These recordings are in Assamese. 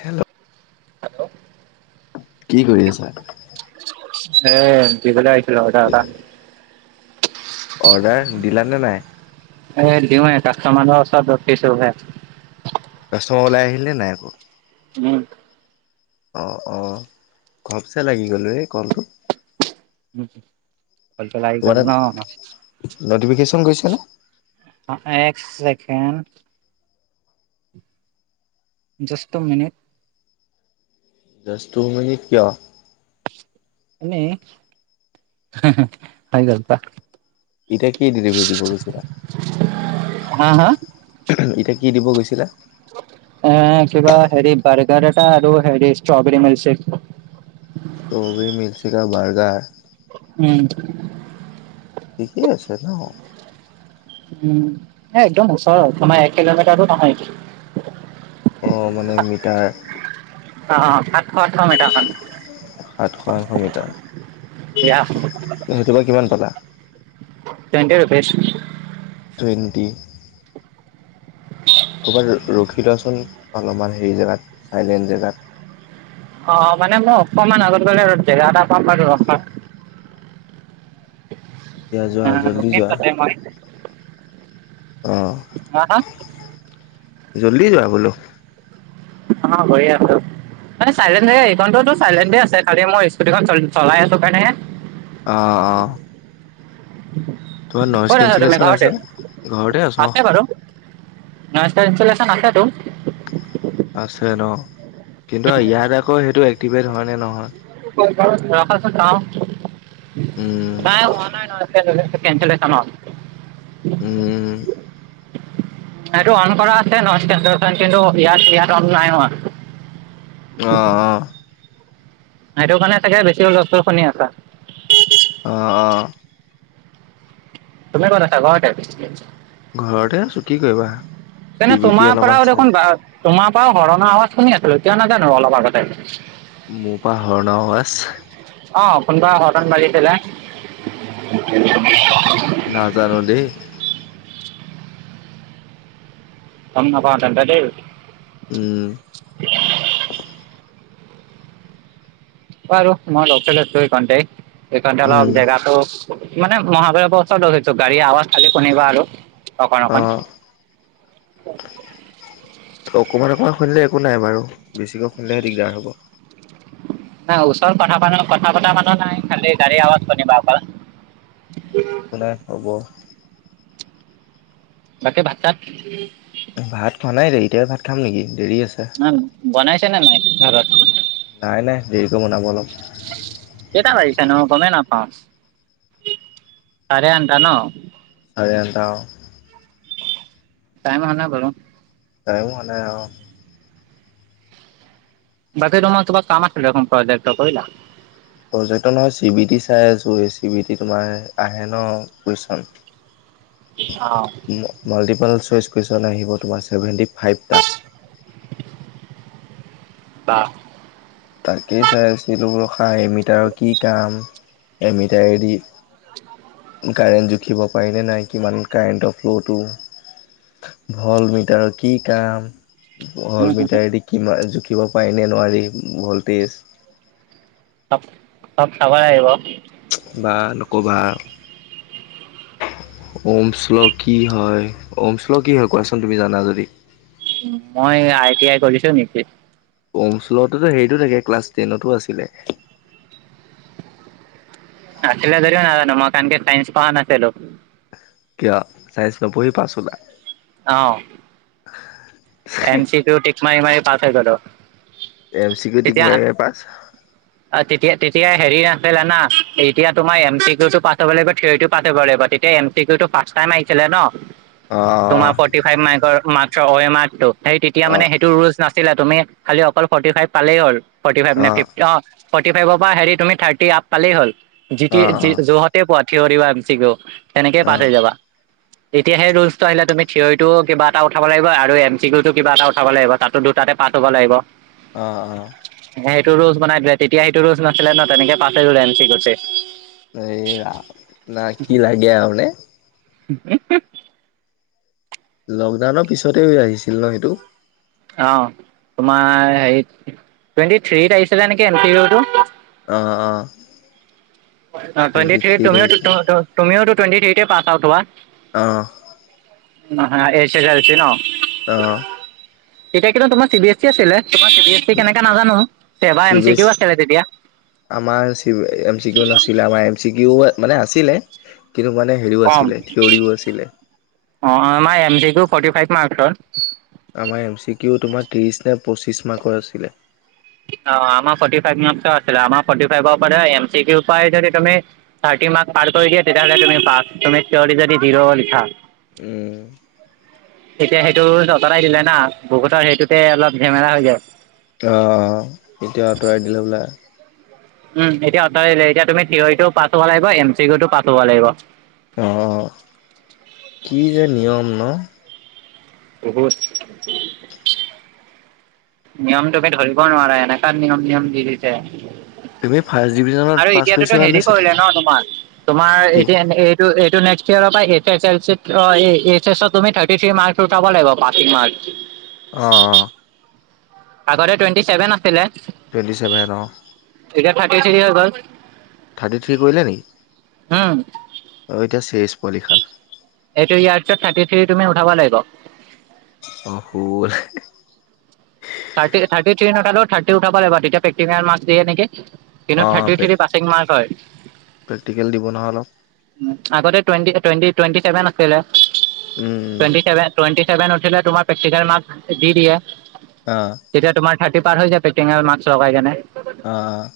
হেল্ল' হেল্ল' কি কৰি আছা? সে দিবলে আহিছিলো অৰ্ডাৰ এটা। অৰ্ডাৰ দিলা নে নাই? এই দিওঁ আৰু এটা কাষ্টমাৰৰ ওচৰত ৰখিছোহে। কাষ্টমাৰ ওলাই আহিলে নাই আকৌ? উম। অ অ ঘপচে লাগি গ'লো ৰে কলটো। উ কলটো লাগি তোমাৰ গ'ল তাত ন। নটিফিকেশ্যন গৈছে না? আ এক second. Just two minute. Just two মিনিটত কিয়? নে হৈ গ'ল কোৱা? এতিয়া কি ডেলিভাৰী দিব গৈছিলা? হা হা এতিয়া কি দিব গৈছিলা? এ কিবা হেৰি বাৰ্গাৰ এটা আৰু হেৰি ষ্ট্ৰবৰী মিল্কশেক। ষ্ট্ৰবেৰী মিল্কশেক আৰু বাৰ্গাৰ। উম। ঠিকেই আছে ন। উম, এ একদম ওচৰত তোমাৰ এক কিলোমিতাৰো নহয়। অ মানে মিটাৰ। অ অ সাতশ আঠশ মিটাৰমান। সাতশ আঠশ মিটাৰ ইয়া সেইটো পা কিমান পালা? Twenty rupees. টুৱেণ্টি। ক'ৰবাত ৰখি লোৱাচোন অলপমান হেৰি জেগাত চাইলেণ্ট জেগাত। অ মানে মই অকমান আগত গলে ৰ জেগা এটা পাম বাৰু ৰখাম। যোৱা যোৱা অ জল্দি ৰখিম যোৱা। তাতে মই। অ হা হা জল্দি যোৱা বোলো। বিচনা গৈ আছো। মানে চাইলেণ্ট এইখনটোতো চাইলেণ্টে আছে খালি মই স্কুটিখন চলাই আছো কাৰণে। অ অ। তোমাৰ নইজ ক'ত আছা তুমি কেনচেলেশ্যন ঘৰতে আছেনে? ঘৰতে আছ অ আছে বাৰু ইনষ্টলেচন আছেতো। আছে ন কিন্তু ইয়াত আকৌ সেইটো এক্টিভেট হয় নে নহয়। ৰখাচোন চাও উম নাই হোৱা নাই নহ। কেঞ্চেলেচনৰ ন। উম। সেইটো অন কৰা আছে কিন্তু ইয়াত ইয়াত অন নাই হোৱা। অ অ। সেইটো কাৰণে চাগে বেছি হুলস্থুল শুনি আছা। অ অ। তুমি ক'ত আছা ঘৰতে। ঘৰতে আছো কি কৰিবা। চি তেনে বি টি তোমাৰ অলপমান পৰাও চাই দেখোন তোমাৰ পৰাও হৰণৰ আৱাজ শুনি আছিলো কিয় নাজানো অলপ আগতে। মোৰ পৰা হৰ্ণৰ আৱাজ। অ কোনোবা হৰ্ণ বাজিছিলে। নাজানো দেই। গম নাপাওঁ তেন্তে দেই। উম। বাৰু মই ৰখি লৈছো এইকনতে এইকনতে অলপ উম জেগাটো। মানে মহাভৈৰবৰ ওচৰত ৰখিছো গাড়ী আৱাজ খালি শুনিবা আৰু অকন অ অকণ। [inaudible] অকমান অকণমান শুনিলে একো নাই বাৰু বেছিকৈ শুনিলেহে দিগদাৰ হ'ব। নাই ওচৰত কথা প কথা পতা মানুহ নাই খালি গাড়ীৰ আৱাজ শুনিবা অকল। [inaudible] একো নাই হ'ব। বাকী ভাতা চাত। ভাত খোৱা নাই দেই এতিয়াই ভাত খাম নেকি দেৰি আছে। ন বনাইছে নে নাই ঘৰত। নাই নাই দেৰিকৈ বনাব অলপ। কেইটা বাজিছেনো গমেই নাপাওঁ চাৰে আঠটা ন। চাৰে আঠটা অ। টাইম হোৱা নাই বাৰু। টাইম হোৱা নাই অ। বাকী তোমাৰ কিউ কাম আছিল প্ৰজেক্টৰ কৰিলা। প্ৰজেক্টৰ নহয় চি বি টি চাই আছো এই চি বি টি তোমাৰ আহে ন কুৱেচন। [inaudible] অ। মাল্টিপাল চইচ কুৱেশ্যন আহিব তোমাৰ ছেভেণ্টি ফাইভ টা। বাহ। তাকেই চাই আছিলোঁ বোলো খা এমিটাৰৰ কি কাম এমিটাৰেদি। কাৰেণ্ট জুখিব পাৰিনে নাই কিমান কাৰেণ্টৰ ফ্ল'টো ভল্ট মিটাৰৰ কি কাম। ভল্ট মিটাৰেদি কিমান জুখিব পাৰিনে নোৱাৰি ভল্টেজ। চব, চব চাব লাগিব। বা নকবা আৰু ওম শ্ল কি হয় ওম শ্ল কি হয় কোৱাচোন তুমি জানা যদি? মই আই টি আই কৰিছো নেকি? কমচুলততো হেৰিতো থাকে ক্লাছ টেনতো আছিলে। আছিল ধৰিও নাজানোঁ মই কাৰণকে চায়েন্স পঢ়া নাছিলো। কিয় চাইন্ঞ্চ নপঢ়হি পাচ হলা। অ'। [inaudible] এম চি তো টিক মাৰি, মাৰি পাচ হৈ গ'লো। এম চি ক টিক তেতিয়া মীৰি মাৰি পাচ? তেতিয়া, তেতিয়া হেৰি আাছিল না এতিয়া তোমাৰ এম চি কউ টো পাছ হ'ব লাগিব থিয়ৰি টো পছ হ'ব লাগিব তেতিয়া এম সেইতো টো পাছতায়ে মাৰিছিলে ন। অ'। [unintelligible] সেই ফৰটি ফাইফ মাৰ্কৰ মাত্ৰ অমেআৰ টো তেতিয়া মানে অ' সেইটো ৰুল্ছ নাছিল। তুমি খালি অকল ফৰ্টি ফাইভ পালেই হ'ল ফৰ্টি ফাইভ নে ফিফট অ', ফৰ্টি ফাইভৰ পৰা হেৰি তুমি থাৰ্টি আপ পালেই হ'ল যিট অ' যহ [unintelligible] পোৱা থিয়ৰি বাচিকও তেনেকে পাছ অ' অ' হৈ যাবা। এতিয়া সেই ৰুলচটো আহিলে তুমি থিয়ৰিতটো কিবা এটা উঠাব লাগিব আৰু এম চিকুতো কিবা এটা উঠাব লাগিব তাতো দুটাতে পাত হ'ব লাগিব। অ', অ'। সেইটো ৰু'জ বনাই দিলে তেতিয়া সেইটো ৰচ নাছিলে ন তেনেকে পাতে ৰুলে আনিছি গছে। এই না কি লাগে আৰু মানে [unintelligible] লকডাউনৰ পিছতে হৈ আহিছিল ন সেইটো? অ', তোমাৰ হে টুৱেণ্টি থ্ৰীত আহিছিলে নেকি এনি অ', অ'। অ', টোৱেণ্টি টুৱেণ্টি থ্ৰীত আহিছিলে। তুমিও টোৱেণ্টি থ্ৰীত পাছ আউট হোৱা। অ'। [unintelligible] অ'। এতিয়া কিন্তু তোমাৰ চি বি এছ ই আছিলে তোমাৰ চ এ সি কেনেকা নাজানো SEBA M C B S কিও আছিলে তেতিয়া। আমাৰ এম চি কিউ নাছিলে আমাৰ এম চি কিউ মানে আছিলে। কিন্তু মানে হেৰিও কম আছিলে থিয়ৰিও আছিলে। অ', আমাৰ M C Q forty five মাৰ্কছত। আমাৰ এম চি কিউ তোমাৰ ত্ৰিশ নে পঁচিশ মাৰ্কৰ আছিলে। অ', আমাৰ ফৰ্টি ফাইভ মাৰ্ক্সৰ আছিলে আমাৰ ফৰ্টি ফাইভ পৰা এম চি কিউ উপায় ত থাৰ্টি মাৰ্ক্স পাৰ কৰি দিয়া তেতিয়াহ'লে তুমি পাছ তুমি থীয়ৰি যদি জিৰ' লিখা। উম, তেতিয়া সেইটো আতৰাই দিলে না বহুতৰ সেইটোতে অলপ ঝেমেৰা হৈ যায়। অ', অ' এতিয়া আঁতৰাই দিলে বোলে। উম, এতিয়াঁ আতৰাই দিলে এতিয়া তুমি থিয়ৰিটো পাছ হ'ব লাগিব এম চিউ পাছ হ'ব লাগিব। অ' কি যে নিয়ম ন অকলে নিয়ম তোকে ধৰিব নোৱাৰে এনেকুৱা নিয়ম নিয়ম দি দিছে। তুমি ফাৰ্ষ্ট ডিভিজনত আৰু পাছ এতিয়াতোত কৰিছিলা নে হেৰি ছেকেণ্ড কৰিলে ন তোমাৰ তোমাৰ কি এতিয়া। এইটো নেক্স ইয়াৰ পৰা এইছ এছ এল চিত আ এইছ এছত তুমি থাৰ্টি থ্ৰী মাৰ্ক্স উঠাব লাগিব পাচিং মাৰ্ক্স। অ, আগতে টুৱেণ্টি ছেভেন আছিলে। টুৱেণ্টি ছেভেন অ'। এতিয়া থাৰ্টি থ্ৰী হৈ গ'ল। থাৰ্টি থ্ৰী কৰিলে নি উম, অঁ এতিয়া চেজ পৰীক্ষাত। এইটো ইয়াৰ পিছত থাৰ্টি থ্ৰী তুমি উঠাব লাগিব। অ', [unintelligible] থাৰ্টি থাৰ্টি থ্ৰী নুথালেও থাৰ্টি উঠাব লাগিব তেতিয়া প্ৰেক্টিকেল মাৰ্ক্স দিয়ে নিকি। কিন্তু অ থাৰ্টি থ্ৰী পাছিং মাৰ্ক হয়। প্ৰেক্টিকেল দিব নহয় অলপ। আগতে টুৱেন্টি, টুৱেন্টি, টুৱেন্টি ছেভেন আছিলে, উম টুৱেন্টি চেভে টুৱেন্টি চেভেন উঠিলে তোমাৰ প্ৰেক্টিকেল মাৰ্ক দি দিয়ে অ' এতিয়া তোমাৰ থাৰ্টি পাৰ হৈ যায়, প্ৰেক্টিকেল মাক্স লগাই কেনে অ'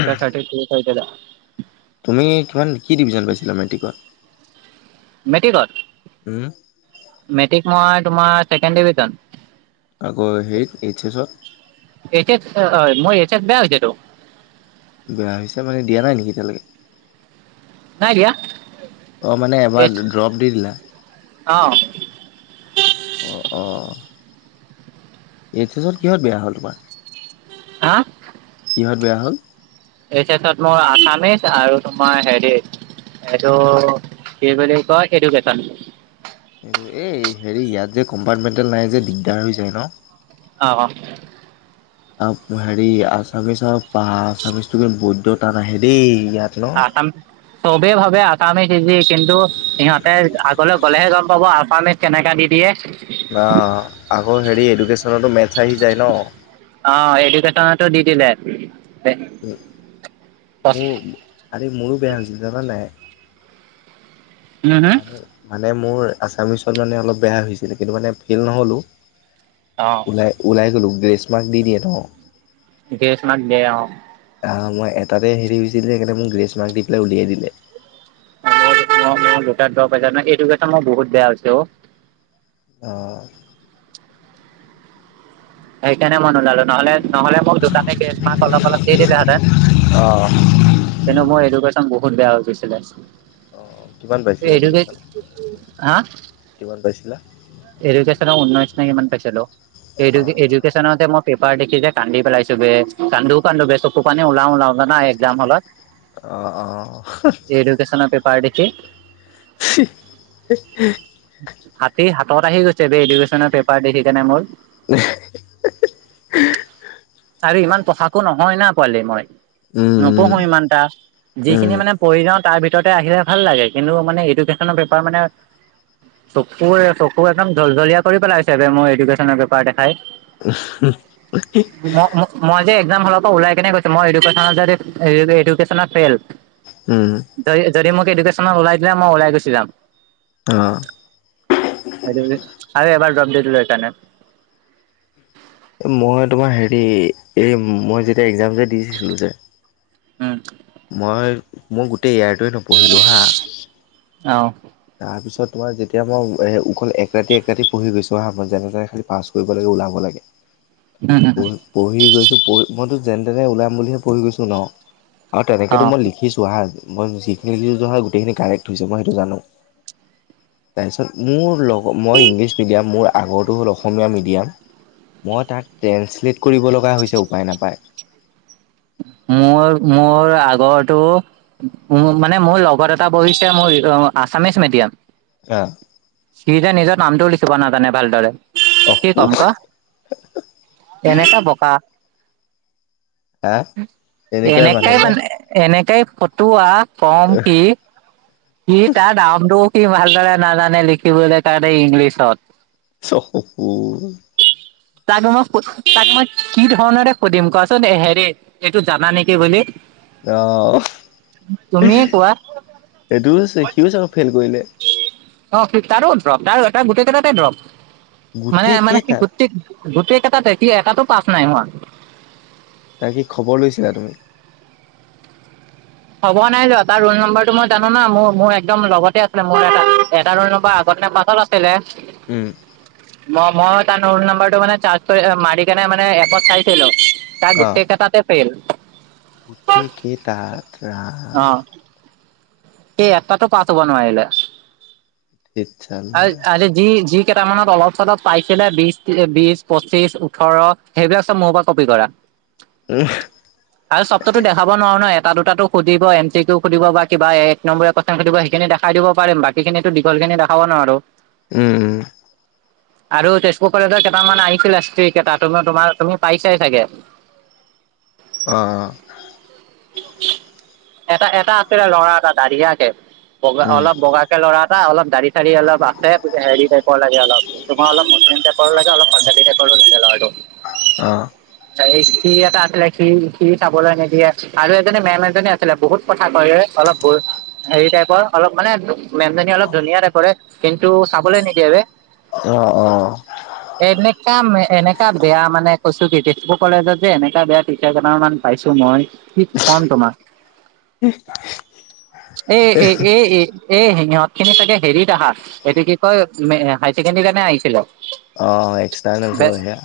এতিয়া থাৰ্টি থ্ৰী কৰি দিলে তুমি কিমান কি ডিভিজন পাইছিলা মেট্ৰিকত? মেটিকত? উম' মেট্ৰিক মই তোমাৰ, ছেকেণ্ড ডিভিজন আকৌ হেৰিত এইচ এচত? এইচ এছ অ' মই এইচ এছ বেয়া হৈছে টো বেয়া হৈছে মানে, দিয়া নাই নিকি এতিয়ালেকে? নাই দিয়া অ' মানে এইচ এবাৰ ড্ৰপ দি দিলা, অ' অ', অ' এইচ এছত কিহত বেয়া হ'ল তোমাৰ? হা? কিহঁত বেয়া হ'ল? এইচ এছত মোৰ আসামিছ, আৰু তোমাৰ হেৰিত এইটো কি বুলি কয়, এডুকেশ্বন এইটো এই হেৰি ইয়াত যে কম্পাৰ্টমেণ্টেল নাই যে দিগদাৰ হৈ যায় ন? অ', অ' আৰু হেৰি, আছামিচ আৰু বা আছামিচটো কিন্তু বৈদ্য টান আহে দেই ইয়াত ন। আচাম চবেই ভাবে আচামিজ ইজি কিন্তু সিহঁতে আগলে গ'লেহে গম পাব, আছামিজ কেনেকা দি দিয়ে অ' আকৌ হেৰি, এডুকেশ্যনতো মেটছ আহি যায় ন অ' এডুকেশ্বনতো দি দিলে মোৰ, আৰে মোৰো বেয়া হৈছিল জানা নাই উম হম মানে মানে মোৰ আছামিছত মানে অলপ বেয়া হৈছিল, কিন্তু মানে ফেইল নহ'লো অ' ওলাই, ওলাই গলো গ্ৰেছ মাৰ্ক দি দিয়ে ন? গ্ৰেচ মাৰ্ক দিয়ে অ'। অ', মই এটাতে হেৰি হৈছিল যে, সেইকাৰণে মোক গ্ৰেছ মাৰ্ক দি পেলাই উলিয়াই দিলে। [unintelligible] এডুকেশ্বন মোৰ বহুত বেয়া হৈছে অ'। অ'। সেইকাৰণে মই নোলালো, নহলে-নহলে মোক দুতাতে গ্ৰেচ মাৰ্ক অলপ অলপ দি দিলে হেঁতেন। অ'। কিন্তু মোৰ এডুকেশ্যন বহুত বেয়া হৈ গৈছিলে। অ', কিমান পাইছিলা এডুকেট এডুকেশ্যন? কিমান পাইছিলা? এডুকেশ্যনত ঊনৈশ নে কিমান পাইছিলোঁ, অ' এডো-এডুকেশ্ব নতে মই পেপাৰ দেখি যে কান্দি পেলাইছো বে, কান্দো কান্দো বে চকু পানি ওলাও ওলাওঁ জানা, এক্সাম হলত। অ', অ'। এডুকেশ্বনৰ পেপাৰ দেখি। [unintelligible] হাতী হাতত আহি গৈছে বে, এডুকেশচনৰ পেপাৰ দেখি কেনে মোৰ। [unintelligible] আৰু ইমান পঢ়াকো নহয় না পোৱালি মই। উম। নপঢ়ো ইমান এটা। যিখিনি উম উম মানে পঢ়ি যাওঁ তাৰ ভিতৰতে আহিলে ভাল লাগে, কিন্তু মানে এডুকেশ্যনৰ পেপাৰ মানে চকুৰে চকু একদম জলজলিয়া কৰি পেলাইছে বে মোৰ এডুকেশ্যনৰ পেপাৰ দেখাই। [unintelligible] ম-ম-মই যে একজাম হলৰ পৰা ওলাই কেনে কৈছো মই এডুকেশ্বন যদি, এ-এডুকেশ্বনত ফেইল। উম। যদি-যদি মোক এডুকেশ্বনত ওলাই দিলে মই ওলাই গুছি যাম। অ'। [unintelligible] আৰু এবাৰ ড্ৰপ দিলোঁ এইকাৰণে। এ মই তোমাৰ হেৰি, এই মই যেতিয়া একজাম যে দিছিলো যে উম মই, মই গোটেই এয়াৰটোৱে নপঢ়িলোঁ হা অ তাৰ পিছত তোমাৰ যেতিয়া মই এ অকল এক ৰাতি এক ৰাতি পঢ়ি গৈছো হা মই যেনে তেনে খালি পাছ কৰিব লাগে, ওলাব লাগে। উম উম পঢ়ি-পঢ়ি গৈছো পঢ়ি মইতো যেন তেনে ওলাম বুলিহে পঢ়ি গৈছো ন? আৰু অ তেনেকেতো মই লিখিছো হা, মই যিখিনি লিখিছো গোটেইখিনি কাৰেক্ট হৈছে মই সেইটো জানো। তাৰপিছত মোৰ লগ মই ইংলিছ মিডিয়াম মোৰ আগৰটো হ'ল অসমীয়া মিডিয়াম মই তাক ট্ৰেন্ঞ্চলেট কৰিব লগা হৈছে উপায় নাপায়। মোৰ, মোৰ আগৰটো মানে মোৰ লগত এটা বহিছে মোৰ আছামিচ মিডিয়াম। অ'। সি যে নিজৰ নামটোও লিখিব নাজানে ভালদৰে, অ কি ক'ম ক? এনেকা বকা হা তেনেকুৱাই মানুহ এনেকাই মানে নে এনেকাই ফটোৱা, ক'ম কি? সি তাৰ নামটোও সি ভালদৰে নাজানে লিখিবলে কাৰণে ইংলিছত। [unintelligible] তাকটো মই সু, তাক মই কি ধৰণেৰে সুধিম কোৱাচোন? হেৰি এইটো জানা নেকি বুলি? অহ, তুমিয়ে কোৱা সেইটোৱে আছে। সিও চাগে ফেইল কৰিলে। অ', তাৰো দ্ৰপ তাৰ তাৰ গোটেই কেইটাতে দ্ৰপ। মানে গোটেই মানে সি কেইটাত গোটেই গোটেই কেইটাতে। সি এটাতো পাছ নাই হোৱা। তাৰ কি খবৰ লৈছিলা তুমি? খবৰ নাই লোৱা তাৰ ৰোল নম্বৰটো মই জানো না। মোৰ মোৰ একদম লগতে আছিলে। মোৰ এটা এটা ৰোল নম্বৰ আগতে নে পাছ পিছত আছিলে। উম। মই মই তাৰ ৰ'ল নাম্বাৰটো মানে ছাৰ্চ কৰি মাৰি কেনে মানে এপত চাইছিলো। তাৰ অ'। গোটেই কেইটাতে ফেইল। গোটেই কেইটাত অ ৰাম! সি এটাতো পাছ হ'ব নোৱাৰিলে। ধেৎ চাল্লা। আৰু কালি সি যি কেইটামানত অলপ চলপ পাইছিলে বিছ, ট্ৰি, বিছ, পঁচিশ, ওঠৰ সেইবিলাক চব মোৰ পৰা কপি কৰা। উম। আৰু চবটোতো দেখাব নোৱাৰো ন। এটা দুটাতো সুধিব এম চি কিউ সুধিব বা কিবা এ এক নম্বৰীয়া প্ৰশ্ন সুধিব সেইখিনি দেখাই দিব পাৰিম। বাকীখিনিতো দীঘলখিনি দেখাব নোৱাৰো। উম। আৰু তেজপুৰ কলেজৰ কেইটামান আহিছিলে স্ত্ৰী কেইটা। তুমি তোমাৰ তুমি পাইছাই চাগে। অ'। এটা এটা আছিলে ল'ৰা এটা দাঢ়িয়াকে। বগা উম, অলপ বগাকে ল'ৰা এটা অলপ দাড়ি চাৰি অলপ আছে। হেৰি টাইপৰ লাগে অলপ। তোমাৰ অলপ মুছলিম টাইপৰো লাগে, অলপ পঞ্জাৱী টাইপৰো লাগে ল'ৰাটো। অ'। এই সি এটা আছিলে। সি-সি চাবলৈ নিদিয়ে আৰু এজনী মেম এজনী ছিলে বহুত কথা কয় এ, অলপ বু- হেৰি টাইপৰ। অলপ মানে, মেমজনী অলপ ধুনীয়া টাইপৰে। কিন্তু চাবলৈ নিদিয়ে বে। অ, অ'। এনেকা মে এনেকা বেয়া মানে কৈছো কি তেজপুৰ কলেজত যে এনেকা বেয়া টিচাৰ কেইটামান পাইছো মই কি কম তোমাক উহ এ এ এই এ এই সিহঁত খিনি ছাগে হেৰিত আহা এইটো কি কয় মে হাই ছেকেণ্ডিৰ কাৰণে আহিছিলে। অ, এক্সটাৰ্নেল চব সেয়া।